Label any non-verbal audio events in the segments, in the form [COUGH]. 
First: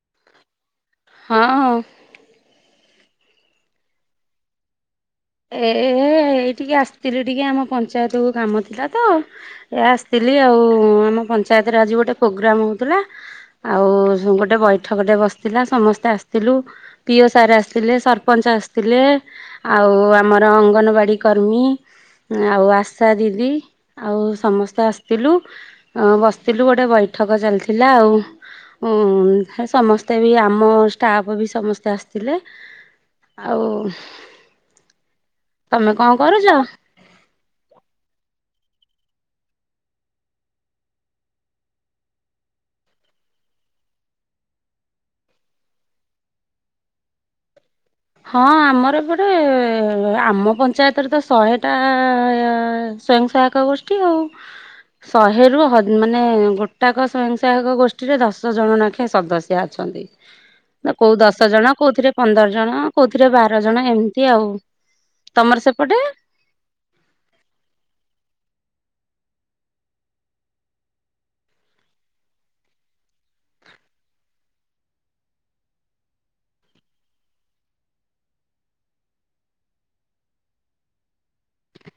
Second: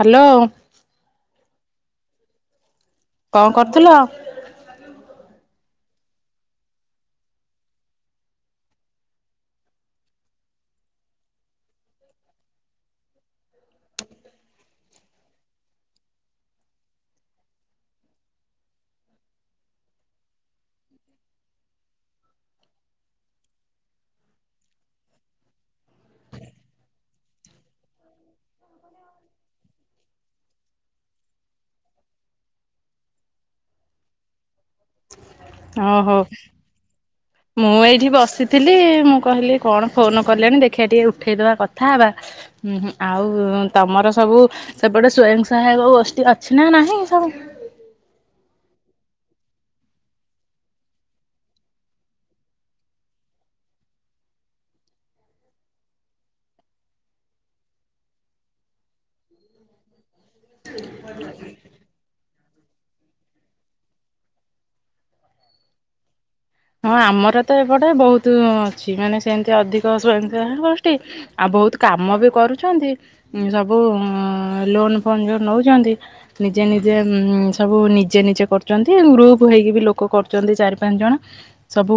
Hello. ହଁ। କଣ କରୁଥିଲ? ଏ ଏଇ ଟିକେ ଆସିଥିଲି ଟିକେ ଆମ ପଞ୍ଚାୟତକୁ କାମ ଥିଲା ତ। ଏ ଆସିଥିଲି ଆଉ ଆମ ପଞ୍ଚାୟତରେ ଆଜି ଗୋଟେ ପ୍ରୋଗ୍ରାମ ହଉଥିଲା। ଆଉ ଗୋଟେ ବୈଠକଟେ ବସିଥିଲା ସମସ୍ତେ ଆସିଥିଲୁ। ପିଓ ସାର୍ ଆସିଥିଲେ ସରପଞ୍ଚ ଆସିଥିଲେ ଆଉ ଆ ଆମର ଅଙ୍ଗନବାଡ଼ି କର୍ମୀ ଆଉ ଆଶା ଦିଦି ଆଉ ସମସ୍ତେ ଆସିଥିଲୁ। ହଁ ବସିଥିଲୁ ଗୋଟେ ବୈଠକ ଚାଲିଥିଲା ଆଉ। ଉଁ ହେ ସମସ୍ତେ ବି ଆମ ଷ୍ଟାଫ୍ ବି ସମସ୍ତେ ଆସିଥିଲେ। ଆଉ ଓ ହୋ। ହ। ମୁଁ ଏଇଠି ବସିଥିଲି ମୁଁ କହିଲି କଣ ଫୋନ କଲେଣି ଦେଖିବା ଟିକେ ଉଠେଇଦବା କଥା ହେବା। ଉ ହୁଁଁ ଆଉ ତମର ସବୁ ସେପଟେ ସ୍ଵୟଂସହାୟକ ଗୋଷ୍ଠି ଆଚ୍ଛି ନା ନାହି ସବୁ। ହଁ ଆମର ଏପଟେ ଆମ ପଞ୍ଚାୟତରେ ତ ଶହେଟା ସ୍ଵୟଂ ସହାୟକ ଗୋଷ୍ଠୀ ଆଉ। ଶହେରୁ ହ ମାନେ ଗୋଟାକ ସଵୟଂସହାୟକ ଗୋଷ୍ଠୀରେ ଦଶ ଜଣ ନାଖେଁ ସଦସ୍ୟା ଅଛନ୍ତି। ନା କୋଉ ଦଶ ଜଣ କୋଉଥିରେ ପନ୍ଦର ଜଣ। କୋଉଥିରେ ବାର ଜଣ ଏମିତି ଆଉ ତମର ସେପଟେ। ହଁ ଆମର ତ ଏପଟେ ବହୁତ ଅଛି ମାନେ ସେମିତି ଅଧିକ ସ୍ୱୟଂସହାୟକ ଗୋଷ୍ଠୀ। ଆଉ ବହୁତ କାମ ବି କରୁଚନ୍ତି ସବୁ ଲୋନ ଫୋନ ଯୋଉ ନଉଚନ୍ତି ନିଜେ ନିଜେ ସବୁ ନିଜେ ନିଜେ କରୁଚନ୍ତି ଗ୍ରୁପ ହେଇକି ବି ଲୋକ କରୁଚନ୍ତି ଚାରି ପାଞ୍ଚ ଜଣ। ସବୁ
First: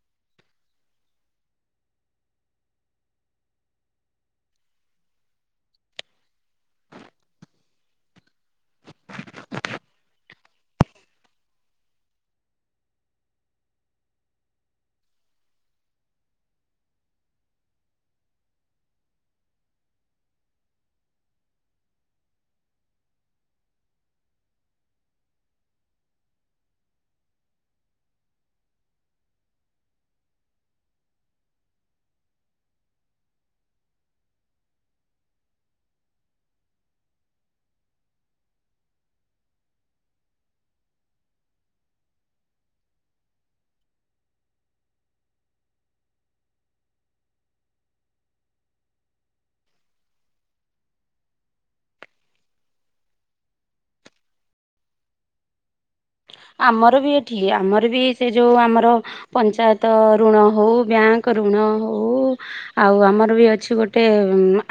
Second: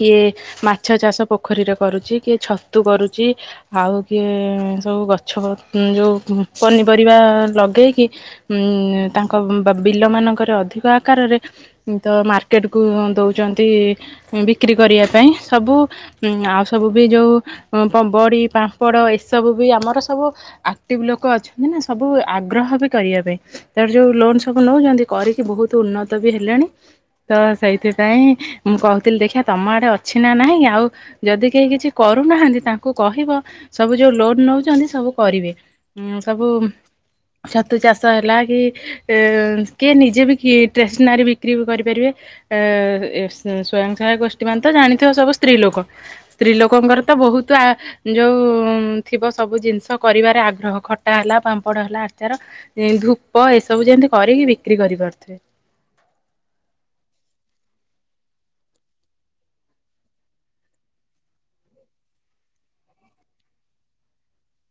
କିଏ ମାଛ ଚାଷ ପୋଖରୀରେ କରୁଚି କିଏ ଛତୁ କରୁଚି। ଆଉ କିଏ ସବୁ ଗଛ ଯୋଉ ପନିପରିବା ଲଗେଇକି ଉଁ ତାଙ୍କ ବା ବିଲ ମାନଙ୍କରେ ଅଧିକ ଆକାରରେ ତ ମାର୍କେଟ କୁ ଦଉଚନ୍ତି ବିକ୍ରି କରିବା ପାଇଁ ସବୁ ଆଉ ସବୁ ବି ଯୋଉ ପ ବଡ଼ି ପାମ୍ପଡ଼ ଏସବୁ ବି ଆମର ସବୁ ଆକ୍ଟିଭ ଲୋକ ଅଛନ୍ତି ନା ସବୁ ଆଗ୍ରହ ବି କରିବା ପାଇଁ। ତାପରେ ଯୋଉ ଲୋନ ସବୁ ନଉଛନ୍ତି କରିକି ବହୁତ ଉନ୍ନତ ବି ହେଲେଣି ତ ସେଇଥି ପାଇଁ ମୁଁ କହୁଥିଲି ଦେଖିିଆ ତମ ଆଡେ ଅଛି ନା ନାହିଁ ଆଉ ଯଦି କେହି କିଛି କରୁନାହାନ୍ତି ତାଙ୍କୁ କହିବ ସବୁ ଯୋଉ ଲୋନ ନଉଛନ୍ତି ସବୁ କରିବେ। ଉ ସବୁ ଛତୁ ଚାଷ ହେଲା କି ଏ କିଏ ନିଜେ ବି ଟେସନାରୀ ବିକ୍ରି ବି କରିପାରିବେ ଏ ଏ ଏ ସ୍ଵୟଂ ସହାୟକ ଗୋଷ୍ଠୀ ମାନେ ତ ଜାଣିଥିବ ସବୁ ସ୍ତ୍ରୀ ଲୋକ ସ୍ତ୍ରୀ ଲୋକଙ୍କର ତ ବହୁତ ଆ ଯୋଉ ଥିବ ସବୁ ଜିନିଷ କରିବାରେ ଆଗ୍ରହ ଖଟା ହେଲା ପାମ୍ପଡ ହେଲା ଆଚାର ଏଇ ଧୂପ ଏସବୁ ଯେମିତି କରିକି ବିକ୍ରି କରିପାରୁଥିବେ। ଆମର ବି ଏଠି ଆମର ବି ସେ ଯଉ ଆମର ପଞ୍ଚାୟତ ଋଣ ହଉ ବ୍ୟାଙ୍କ ଋଣ ହଉ ଆଉ ଆମର ବି ଅଛି ଗୋଟେ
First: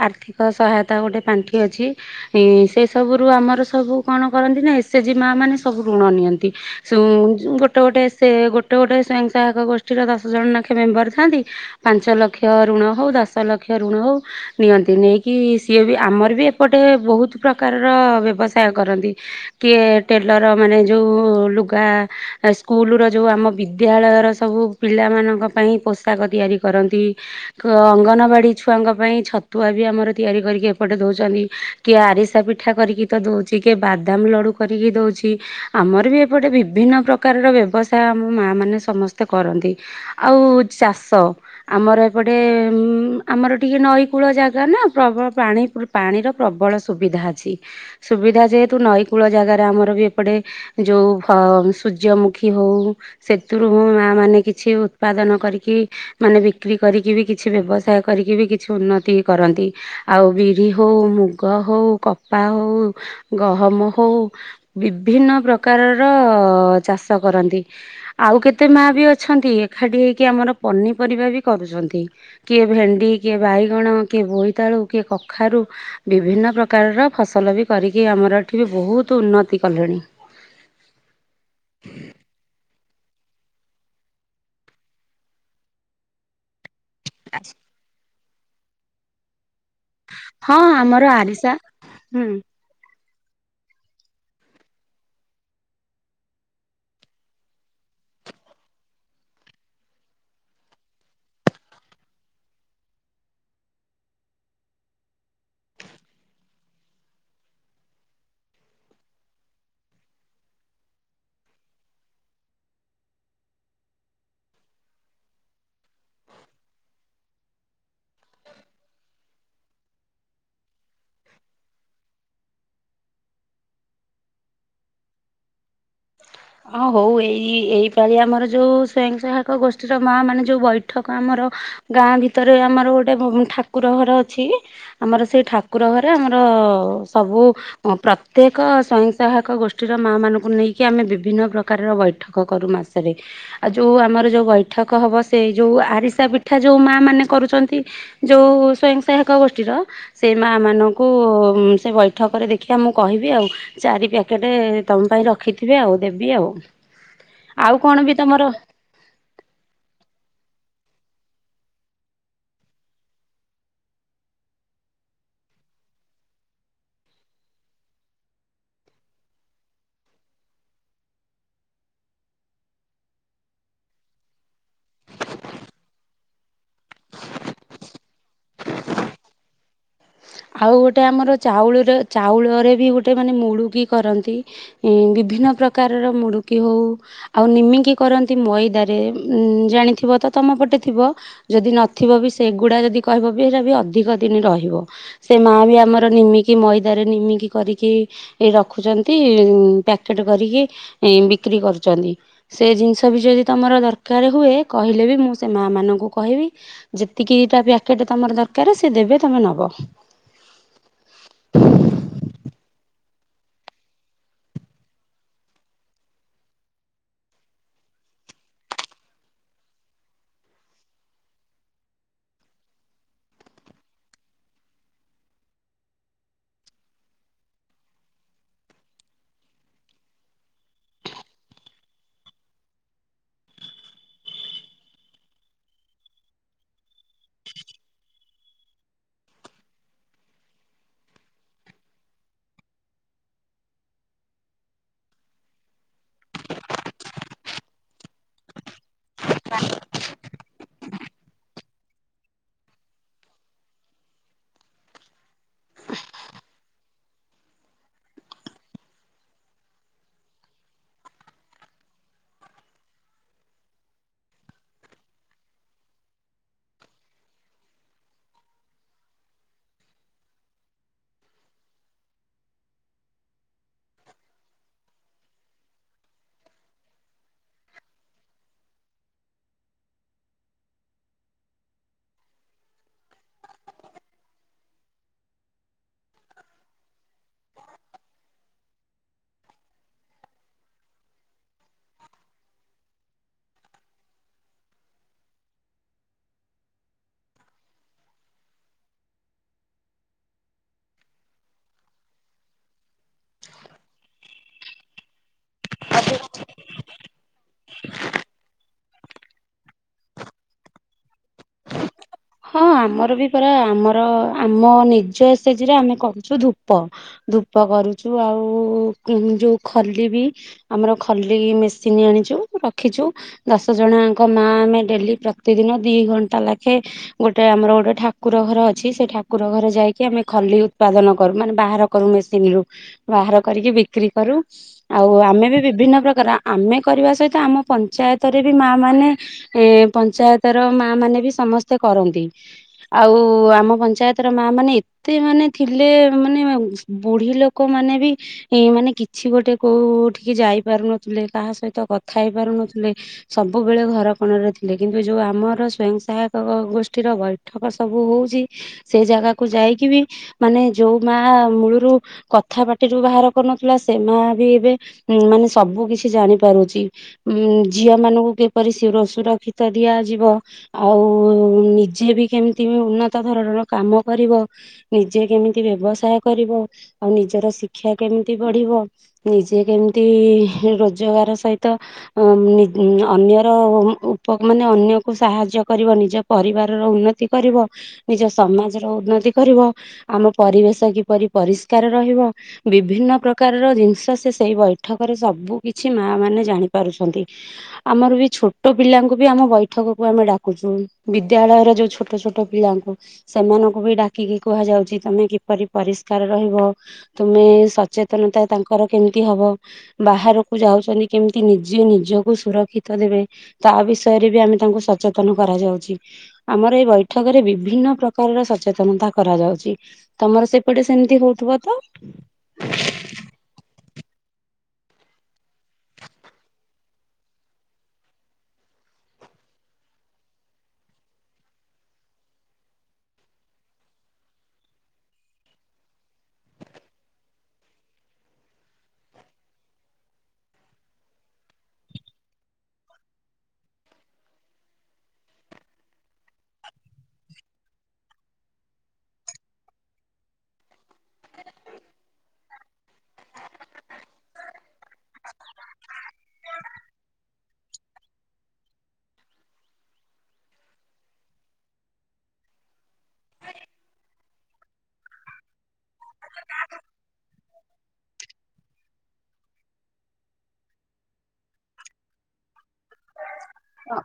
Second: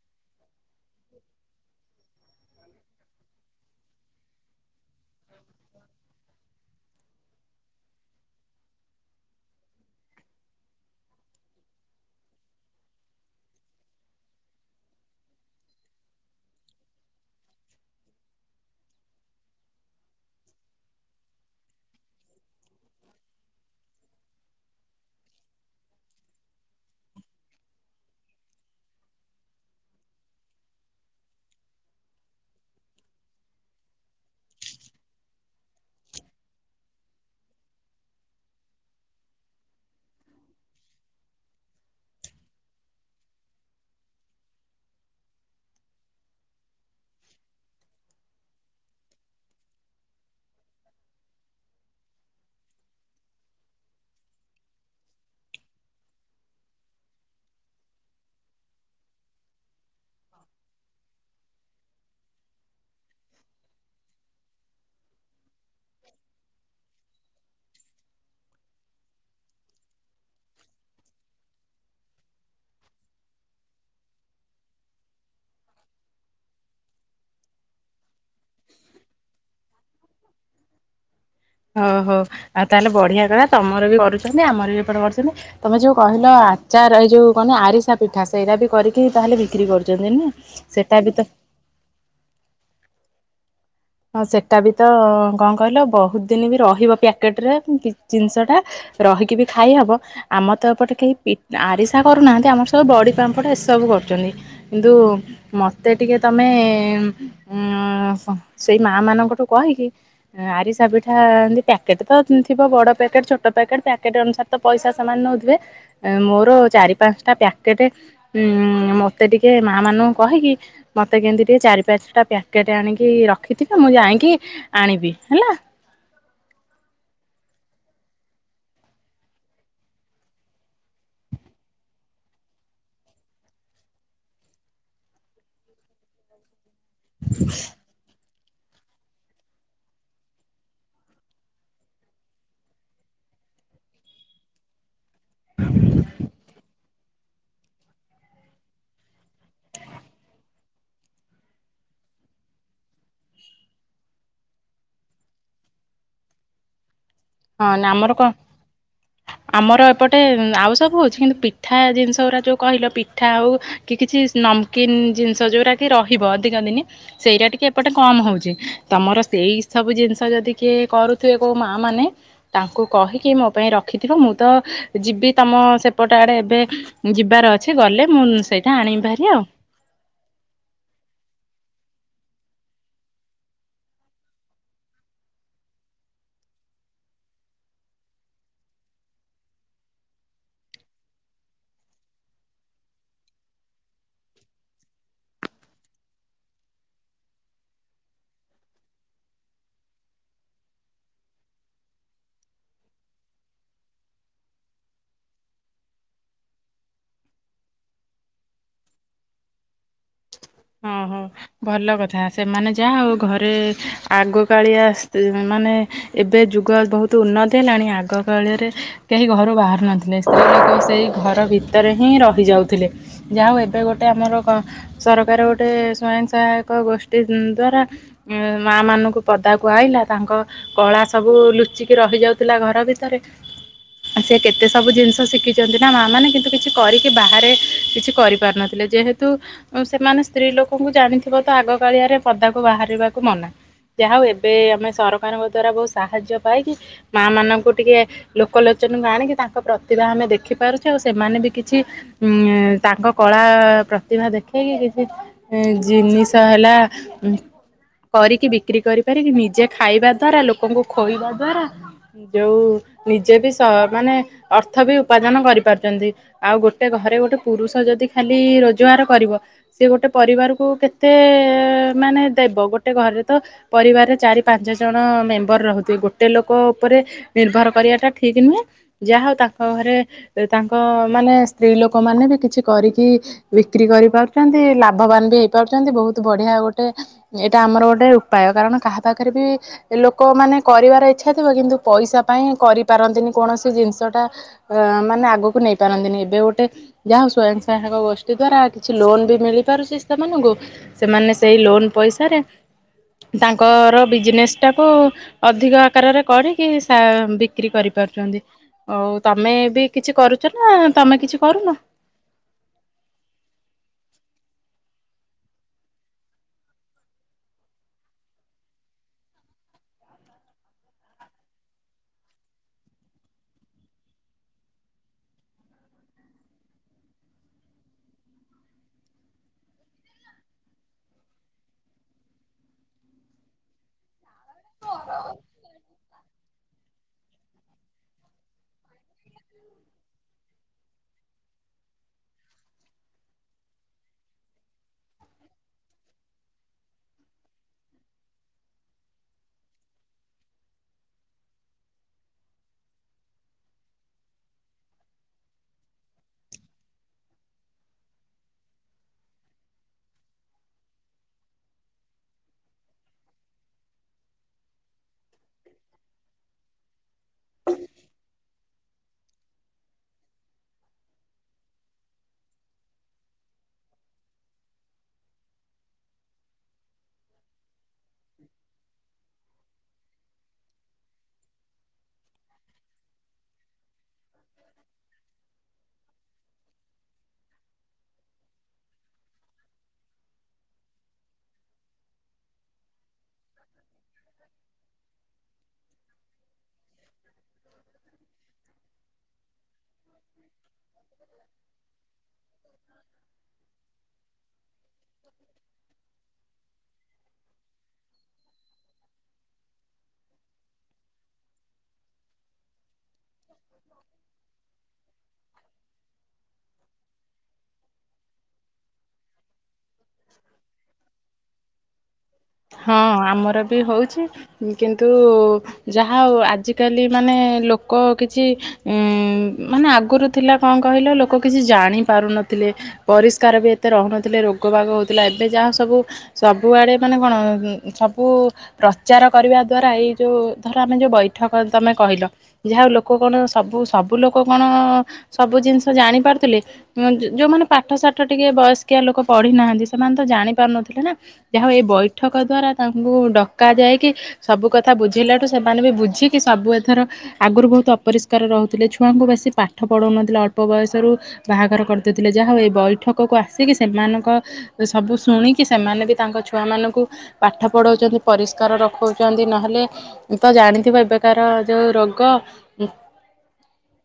ଆର୍ଥିକ ସହାୟତା ଗୋଟେ ପାଣ୍ଠି ଅଛି। ସେ ସବୁ ରୁ ଆମର ସବୁ କଣ କରନ୍ତି ନା ଏସ ଏ ଜି ମା ମାନେ ସବୁ ଋଣ ନିଅନ୍ତି। ସୁଇଁ ଗୋଟେ ଗୋଟେ ସେ ଗୋଟେ ଗୋଟେ ସ୍ଵୟଂ ସହାୟକ ଗୋଷ୍ଠୀର ଦଶ ଜଣ ନାଖେ ମେମ୍ବର ଥାନ୍ତି। ପାଞ୍ଚ ଲକ୍ଷ ଋଣ ହଉ ଦଶ ଲକ୍ଷ ଋଣ ହଉ ନିଅନ୍ତି ନେଇକି ସିଏ ବି ଆମର ବି ଏପଟେ ବହୁତ ପ୍ରକାରର ବ୍ୟବସାୟ କରନ୍ତି। କିଏ ଟେଲର ମାନେ ଯୋଉ ଲୁଗା ସ୍କୁଲର ଯୋଉ ଆମ ବିଦ୍ୟାଳୟର ସବୁ ପିଲାମାନଙ୍କ ପାଇଁ ପୋଷାକ ତିଆରି କରନ୍ତି। ତ ଅଙ୍ଗନବାଡି ଛୁଆଙ୍କ ପାଇଁ ଛତୁଆ ବି ଆମର ତିଆରି କରିକି ଏପଟେ ଦଉଛନ୍ତି। କିଏ ଆରିସା ପିଠା କରିକି ତ ଦଉଚି କିଏ ବାଦାମ ଲଡୁ କରିକି ଦଉଚି। ଆମର ବି ଏପଟେ ବିଭିନ୍ନ ପ୍ରକାରର ବ୍ୟବସାୟ ଆମ ମା ମାନେ ସମସ୍ତେ କରନ୍ତି। ଆଉ ଚାଷ ଆମର ଏପଟେ ଆମର ଟିକେ ନଈକୂଳ ଜାଗା ନା ପ୍ରବଳ ପାଣି ପୁ ପାଣିର ପ୍ରବଳ ସୁବିଧା ଅଛି ସୁବିଧା ଯେହେତୁ ନଈକୂଳ ଜାଗାରେ ଆମର ବି ପଟେ ଯୋଉ ଫ ସୂର୍ଯ୍ୟମୁଖୀ ହଉ ସେଥିରୁ ବି ମା ମାନେ କିଛି ଉତ୍ପାଦନ କରିକି ମାନେ ବିକ୍ରି କରିକି ବି କିଛି ବ୍ୟବସାୟ କରିକି ବି କିଛି ଉନ୍ନତି କରନ୍ତି। ଆଉ ବିରି ହଉ ମୁଗ ହଉ କପା ହଉ ଗହମ ହଉ ବିଭିନ୍ନ ପ୍ରକାରର ଚାଷ କରନ୍ତି। ଆଉ କେତେ ମା ବି ଅଛନ୍ତି ଏଖାଠି ହେଇକି ଆମର ପନିପରିବା ବି କରୁଛନ୍ତି। କିଏ ଭେଣ୍ଡି କିଏ ବାଇଗଣ କିଏ ବୋଇତାଳୁ କିଏ କଖାରୁ ବିଭିନ୍ନ ପ୍ରକାରର ଫସଲ ବି କରିକି ଆମର ଏଠି ବି ବହୁତ ଉନ୍ନତି କଲେଣି। [INAUDIBLE] ଓହୋ ଆଉ ତାହେଲେ ବଢ଼ିଆ କଥା ତମର ବି କରୁଛନ୍ତି ଆମର ବି ଏପଟେ କରୁଛନ୍ତି। ତମେ ଯୋଉ କହିଲ ଆଚାର ଏଇ ଯୋଉ କଣନି ଆରିସା ପିଠା ସେଇରା ବି କରିକି ତାହେଲେ ବିକ୍ରି କରୁ ହଁ ଆମର ଆରିସା ହୁଁ। ହଁ ସେଟା ବି ତ କଣ କହିଲ ବହୁତ ଦିନି ବି ରହିବ ପ୍ୟାକେଟ୍ ରେ ଜିନିଷଟା। ରହିକି ବି ଖାଇ ହବ। ଆମ ତ ଏପଟେ କେହି ପି ଆରିସା କରୁନାହାନ୍ତି ଆମର ସବୁ ବଡ଼ି ପାମ୍ପଡ ଏସବୁ କରୁଛନ୍ତି। କିନ୍ତୁ ମତେ ଟିକେ ତମେ ଉ ସେଇ ମା ମାନଙ୍କ ଠୁ କହିକି ଆରିସା ପିଠା ଏନ୍ତି ପ୍ୟାକେଟ ତ ଥିବ ବଡ଼ ପ୍ୟାକେଟ୍ ଛୋଟ ପ୍ୟାକେଟ୍ ପ୍ୟାକେଟ୍ ଅନୁସାରେ ପଇସା ସେମାନେ ନଉଥିବେ ମୋର ଚାରି ପାଞ୍ଚଟା ପ୍ୟାକେଟ ଉ ମ ତେ ଟିକେ ମା ମାନଙ୍କୁ କହିକି ମୋତେ କେମତିି ଟିକେ ଚାରି ପାଞ୍ଚଟା ପ୍ୟାକେଟ୍ ଆଣିକି ର ରଖିଥିବ ମୁଁ ଯାଇକି ଆଣିବି ହେଲା। [INAUDIBLE] ହଁ ହଉ ଏଇ ଏଇ ପାଳି ଆମର ଯୋଉ ସ୍ଵୟଂ ସହାୟକ ଗୋଷ୍ଠୀର ମା ମାନେ ଯୋଉଁ ବୈଠକ ଆମର ଗାଁ ଭିତରେ ଆମର ଗୋଟେ ଠାକୁର ଘର ଅଛି। ଆମର ସେଇ ଠାକୁର ଘରେ ଆମର ସବୁ ପ୍ରତ୍ୟେକ ସ୍ଵୟଂ ସହାୟକ ଗୋଷ୍ଠୀର ମା ମାନଙ୍କୁ ନେଇ କି ଆମେ ବିଭିନ୍ନ ପ୍ରକାରର ବୈଠକ କରୁ ମାସରେ ଆଉ ଯୋଉ ଆମର ଯୋଉ ବୈଠକ ହବ ସେଇ ଯୋଉ ଆରିସା ପିଠା ଯୋଉ ମା ମାନେ କରୁଛନ୍ତି ଯୋଉ ସ୍ଵୟଂ ସହାୟକ ଗୋଷ୍ଠୀର ସେଇ ମା ମାନଙ୍କୁ ସେ ବୈଠକରେ ଦେଖିବା ମୁଁ କହିବି ଆଉ। ଚାରି ପ୍ୟାକେଟେ ତମ ପାଇଁ ରଖିଥିବେ ଆଉ ଦେବି ଆଉ। ହଁ ଆଉ କଣ ବି ନାମର କ ତମର ଆମର ଏପଟେ ଆଉ ସବୁ ହଉଛି କିନ୍ତୁ ପିଠା ଜିନିଷ ଗୁତା ଯୋଉ କହିଲ ପିଠା ହଉ କି କିଛି ନମକିନ୍ ଜିନିଷ ଯୋଉରା କି ରହିବ ଅଧିକ ଦିନି। ସେଇରା ଟିକେ ଏପଟେ କମ୍ ହଉଛି ତମର ସେଇ ସବୁ ଜିନିଷ ଯଦି କିଏ କରୁଥିବେ କୋଉ ମାଆ ମାନେ ତାଙ୍କୁ କହିକି ମୋ ପାଇଁ ରଖିଥିବ ମୁଁ ତ ଯିବି ତମ ସେପଟ ଆଡ଼େ ଏବେ ଯିବାର ଅଛି ଗଲେ ମୁଁ ସେଇଟା ଆଣିବି ଭାରି ଆଉ। ଆଉ ଗୋଟେ ଆମର ଚାଉଳର ଚାଉଳରେ ବି ଗୋଟେ ମାନେ ମୁଡ଼ୁକି କରନ୍ତି। ବିଭିନ୍ନ ପ୍ରକାରର ମୁଡ଼ୁକି ହଉ ଆଉ ନିମିକି କରନ୍ତି ମଇଦାରେ ଉ ଜାଣିଥିବ ତ ତମ ପଟେ ଥିବ। ଯଦି ନଥିବ ବି ସେଗୁଡ଼ା ଯଦି କହିବ ବି ହେରା ବି ଅଧିକ ଦିନି ରହିବ। ସେ ମା ବି ଆମର ନିମିକି ମଇଦାରେ ନିମିକି କରିକି ଏ ରଖୁଛନ୍ତି ପ୍ୟାକେଟ୍ କରିକି ବିକ୍ରି କରୁଛନ୍ତି। ସେ ଜିନିଷ ବି ଯଦି ତମର ଦରକାର ହୁଏ କହିଲେ ବି ମୁଁ ସେ ମା ମାନଙ୍କୁ କହିବି ଯେତିକି ଟା ପ୍ୟାକେଟ୍ ତମର ଦରକାର ସେ ଦେବେ ତମେ ନବ। ହଁ ହଁ। ଭଲ କଥା ସେମାନେ ଯାହା ହଉ ଘରେ ଆଗକାଳିଆ ସ୍ତି ମାନେ ଏବେ ଯୁଗ ବହୁତୁ ଉନ୍ନତି ହେଲାଣି ଆଗକାଳରେ କେହି ଘରୁ ବାହାରୁ ନଥିଲେ ସ୍ତ୍ରୀ ଲୋକ ସେଇ ଘର ଭିତରେ ହିଁ ରହିଯାଉଥିଲେ। ଯାହା ହଉ ଏବେ ଗୋଟେ ଆମର କ ସରକାର ଗୋଟେ ମ ସ୍ଵୟଂ ସହାୟକ ଗୋଷ୍ଠୀ ଦ୍ଵାରା ଉ ମା ମାନଙ୍କୁ ପଦା କୁଆଇଲା ତାଙ୍କ କଳା ସବୁ ଲୁଚିକି ରହି ଯାଉଥିଲା ଘର ଭିତରେ ସେ କେତେ ସବୁ ଜିନିଷ ଶିଖିଛନ୍ତି ନା ମା ମାନେ କିନ୍ତୁ କିଛି କରିକି ବାହାରେ କିଛି କରିପାରୁନାହାନ୍ତି। ଲେ ଯେହେତୁ ସେମାନେ ସ୍ତ୍ରୀ ଲୋକଙ୍କୁ ଜାଣିଥିବ ତ ଆଗ କାଳିଆରେ ପଦାକୁ ବାହାରିବାକୁ ମନା। ଯାହା ହଉ ଏବେ ଆମେ ସରକାରଙ୍କ ଦ୍ଵାରା ବହୁତ ସାହାଯ୍ୟ ପାଇକି ମା ମାନଙ୍କୁ ଟିକେ ଲୋକଲୋଚନକୁ ଆଣିକି ତାଙ୍କ ପ୍ରତିଭା ଆମେ ଦେଖିପାରୁଚୁ ସେମାନେ ବି କିଛି ଉଁ ତାଙ୍କ କଳା ପ୍ରତିଭା ଦେଖି ଇକି କିଛି ଜିନିଷ ହେଲା କରିକି ବିକ୍ରି କରିପାରିକି ନିଜେ ଖାଇବା ଦ୍ଵାରା ଲୋକଙ୍କୁ ଖୋଇବା ଦ୍ଵାରା ଯୋଉ ନିଜେ ବି ସ ମାନେ ଅର୍ଥ ବି ଉପାର୍ଜନ କରିପାରୁଚନ୍ତି। ଆଉ ଗୋଟେ ଘରେ ଗୋଟେ ପୁରୁଷ ଯଦି ଖାଲି ରୋଜଗାର କରିବ ସିଏ ଗୋଟେ ପରିବାରକୁ କେତେ ମାନେ ଦେବ? ଗୋଟେ ଘରେ ତ ପରିବାରରେ ଚାରି ପାଞ୍ଚ ଜଣ ମେମ୍ବର ରହୁଥେ। ଗୋଟେ ଲୋକ ଉପରେ ନିର୍ଭର କରିବା ଟା ଠିକ ନୁହେଁ। ଯାହା ହଉ ତାଙ୍କ ଘରେ ତାଙ୍କ ମାନେ ସ୍ତ୍ରୀ ଲୋକ ମାନେ ବି କିଛି କରିକି ବିକ୍ରି କରିପାରୁଚନ୍ତି ଲାଭବାନ ବି ହେଇପାରୁଚନ୍ତି। ବହୁତ ବଢିଆ ଗୋଟେ ଏଇଟା ଆମର ଗୋଟେ ଉପାୟ। କାରଣ କାହା ପାଖରେ ବି ଲୋକ ମାନେ କରିବାର ଇଚ୍ଛା ଥିବ କିନ୍ତୁ ପଇସା ପାଇଁ କରିପାରନ୍ତିନି କୌଣସି ଜିନିଷ ଟା ଅ ମାନେ ଆଗକୁ ନେଇ ପାରନ୍ତିନି। ଏବେ ଗୋଟେ ଯାହା ହୋଉ ସ୍ଵୟଂ ସହାୟକ ଗୋଷ୍ଠୀ ଦ୍ଵାରା କିଛି ଲୋନ ବି ମିଳି ପାରୁଛି ସେମାନଙ୍କୁ ସେମାନେ ସେଇ ଲୋନ ପଇସାରେ ତାଙ୍କର ବିଜନେସ୍ ଟାକୁ ଅଧିକ ଆକାରରେ କରିକି ସା ବିକ୍ରି କରିପାରୁଚନ୍ତି। ହଉ ତମେ ବି କିଛି କରୁଚ ନା ତମେ କିଛି କରୁନ? ହଁ ଆମର ବି ପରା ଆମର ଆମ ନିଜ ଏସେ ଜି ରେ ଆମେ କରୁଛୁ ଧୂପ। ଧୂପ କରୁଚୁ ଆଉ ଯୋଉ ଖଲି ବି। ଆମର ଖଲି ମେସିନ୍ ଆଣିଚୁ ରଖିଚୁ। ଦଶ ଜଣଆଙ୍କ ମା ଆମେ ଡେଲି ପ୍ରତିଦିନ ଦି ଘଣ୍ଟା ଲାଖେ ଗୋଟେ ଆମର ଗୋଟେ ଠାକୁର ଘର ଅଛି ସେ ଠାକୁର ଘର ଯାଇକି ଆମେ ଖଲି ଉତ୍ପାଦନ କରୁ ମାନେ ବାହାର କରୁ ମେସିନ ରୁ ବାହାର କରିକି ବିକ୍ରି କରୁ। ଆଉ ଆମେ ବି ବିଭିନ୍ନ ପ୍ରକାର ଆମେ କରିବା ସହିତ ଆମ ପ ଞ୍ଚାୟତରେ ବି ମା ମାନେ ଏ ପଞ୍ଚାୟତର ମା ମାନେ ବି ସମସ୍ତେ କରନ୍ତି। ଆଉ ଆମ ପଞ୍ଚାୟତର ମା ମାନେ ଏତେ ମାନେ ଥିଲେ ମାନେ ବୁଢୀ ଲୋକ ମାନେ ବି ଏ ମାନେ କିଛି ଗୋଟେ କୋଉଠିକି ଯାଇ ପାରୁନଥିଲେ କାହା ସହିତ କଥା ହେଇ ପାରୁନଥିଲେ। ସବୁବେଳେ ଘର କୋଣ ରେ ଥିଲେ କିନ୍ତୁ ଯୋଉ ଆମର ସ୍ଵୟଂ ସହାୟକ ଗୋଷ୍ଠୀର ବୈଠକ ସବୁ ହଉଚି ସେ ଜାଗାକୁୁ ଯାଇକି ବି ମାନେ ଯୋଉ ମା ମୂଳୁରୁ କଥା ପାଟିରୁ ବାହାର କରୁନଥିଲା ସେ ମା ବି ଏବେ ଉଁ ମାନେ ସବୁ କିଛି ଜାଣି ପାରୁଚ଼ି। ଉଁ ଝିଅ ମାନଙ୍କୁ କିପରି ଶିରୋ ସୁରକ୍ଷି ତ ଦିଆଯିବ ଆଉ ଉଁ ନିଜେ ବି କେମିତି ଉନ୍ନତ ଧରଣର କାମ କରିବ ନିଜେ କେମିତି ବ୍ୟବସାୟ କରିବ ଆଉ ନିଜର ଶି କ୍ଷା କେମିତି ବଢିବ ନିଜେ କେମ୍ ତି ରୋଜଗାର ସହିତ ଅ ନିଦ୍ ଅନ୍ୟର ଉପକ୍ ମାନେ ଅନ୍ୟକୁ ସାହାଯ୍ୟ କରିବ ନିଜ ପରିବାର ର ଉନ୍ନତି କରିବ। ନିଜ ସମାଜର ଉନ୍ନତି କରିବ। ଆମ ପରିବେଶ କିପରି ପରିଷ୍କାର ରହିବ ବିଭିନ୍ନ ପ୍ରକ୍ କାରର ଜିନିଷ ସେ ସେଇ ବୈଠକରେ ସବୁ କିଛି ମା ମାନେ ଜାଣି ପାରୁଛନ୍ତି। ଆମର ବି ଛୋଟ ପିଲାଙ୍କୁ ବି ଆମ ବୈଠକକୁ ଆମେ ଡାକୁଚୁ। ବିଦ୍ୟାଳୟର ଯୋଉ ଛୋଟ ଛୋଟ ପିଲାଙ୍କୁ। ସେମାନଙ୍କୁ ବି ଡାକିକି କୁହାଯାଉଚ଼ି ତମେ କିପରି ପରିଷ୍କାର ରହିବ। ତୁମେ ସଚେତନ ତା ତାଙ୍କର କେମିତି ହବ ବାହାରକୁ ଯାଉଚ଼ନ୍ତି କେମିତି ନିଜେ ନିଜକୁ ସୁରକ୍ଷିତ ଦେବେ। ତା ବିଷୟରେ ବି ଆମେ ତାଙ୍କୁ ସଚେତନ କରାଯାଉଚି। ଆମର ଏଇ ବୈଠକ ରେ ବିଭିନ୍ନ ପ୍ରକାରର ସଚେତନତା କରାଯାଉଚି। ତମର ସେପଟେ ସେମିତି ହଉଥିବ ତ? ହଁ ଆମର ବି ହଉଚି। କିନ୍ତୁ ଯାହା ହଉ ଆଜି କାଲି ମାନେ ଲୋକ କିଛି ଉଁ- ମାନେ ଆଗୁରୁ ଥିଲା କଣ୍ କହିଲ ଲୋକ କିଛି ଜାଣି ପାରୁନଥିଲେ। ପରିଷ୍କାର ବି ଏତେ ରହୁ ନଥିଲେ ରୋଗ ବାଗ ହଉଥିଲା ଏବେ ଯାହା ସବୁ- ସବୁଆଡେ ମାନେ କଣ ଗୁଁ -ସବୁ ପ୍ରଚାର କରିବା ଦ୍ଵାରା ଏଇ ଯଉ ଧର ଆମେ ଯଉ ବୈଠକ ତମେ କହିଲ ଯାହା ହଉ ଲୋକ କଣ ସବୁ- ସବୁ ଲୋକ କଣ ସବୁ ଜିନିଷ ଜାଣି ପାରୁଥିଲେ ଉଁ- ଯଉମାନେ ପାଠ ସାଠ ଟିକେ ବୟସ୍କିଆ ଲୋକ ପଢି ନାହାନ୍ତି ସେମାନେ ତ ଜାଣି ପାରୁନଥିଲେ ନା। ଯାହା ହଉ ଏ ବୈଠକ ଦ୍ଵାରା ତାଙ୍କୁ ଡକାଯାଇ କି ସବୁ କଥା ବୁଝେଇଲାଠୁ ସେମାନେ ବି ବୁଝିକି ସବୁ ଏଥର ଆଗରୁ ବହୁତ ଅପରିଷ୍କାର ରହୁଥିଲେ ଛୁଆଙ୍କୁ ବେଶୀ ପାଠ ପଢ଼ଉନଥିଲେ ଅଳ୍ପ ବୟସରୁ ବାହାଘର କରିଦେଉଥିଲେ ଯାହା ହଉ ଏଇ ବୈଠକକୁ ଆସିକି ସେମାନଙ୍କ ସବୁ ଶୁଣିକି ସେମାନ୍ ଆମେ ବି ତାଙ୍କ ଛୁଆମାନଙ୍କୁ ପାଠ ପଢଉଚନ୍ତି ପରିଷ୍କାର ରଖଉଚନ୍ତି ନହେଲେ ତ ଜାଣିଥିବ ଏବେକାର ଯଉ ରୋଗ ଅ-।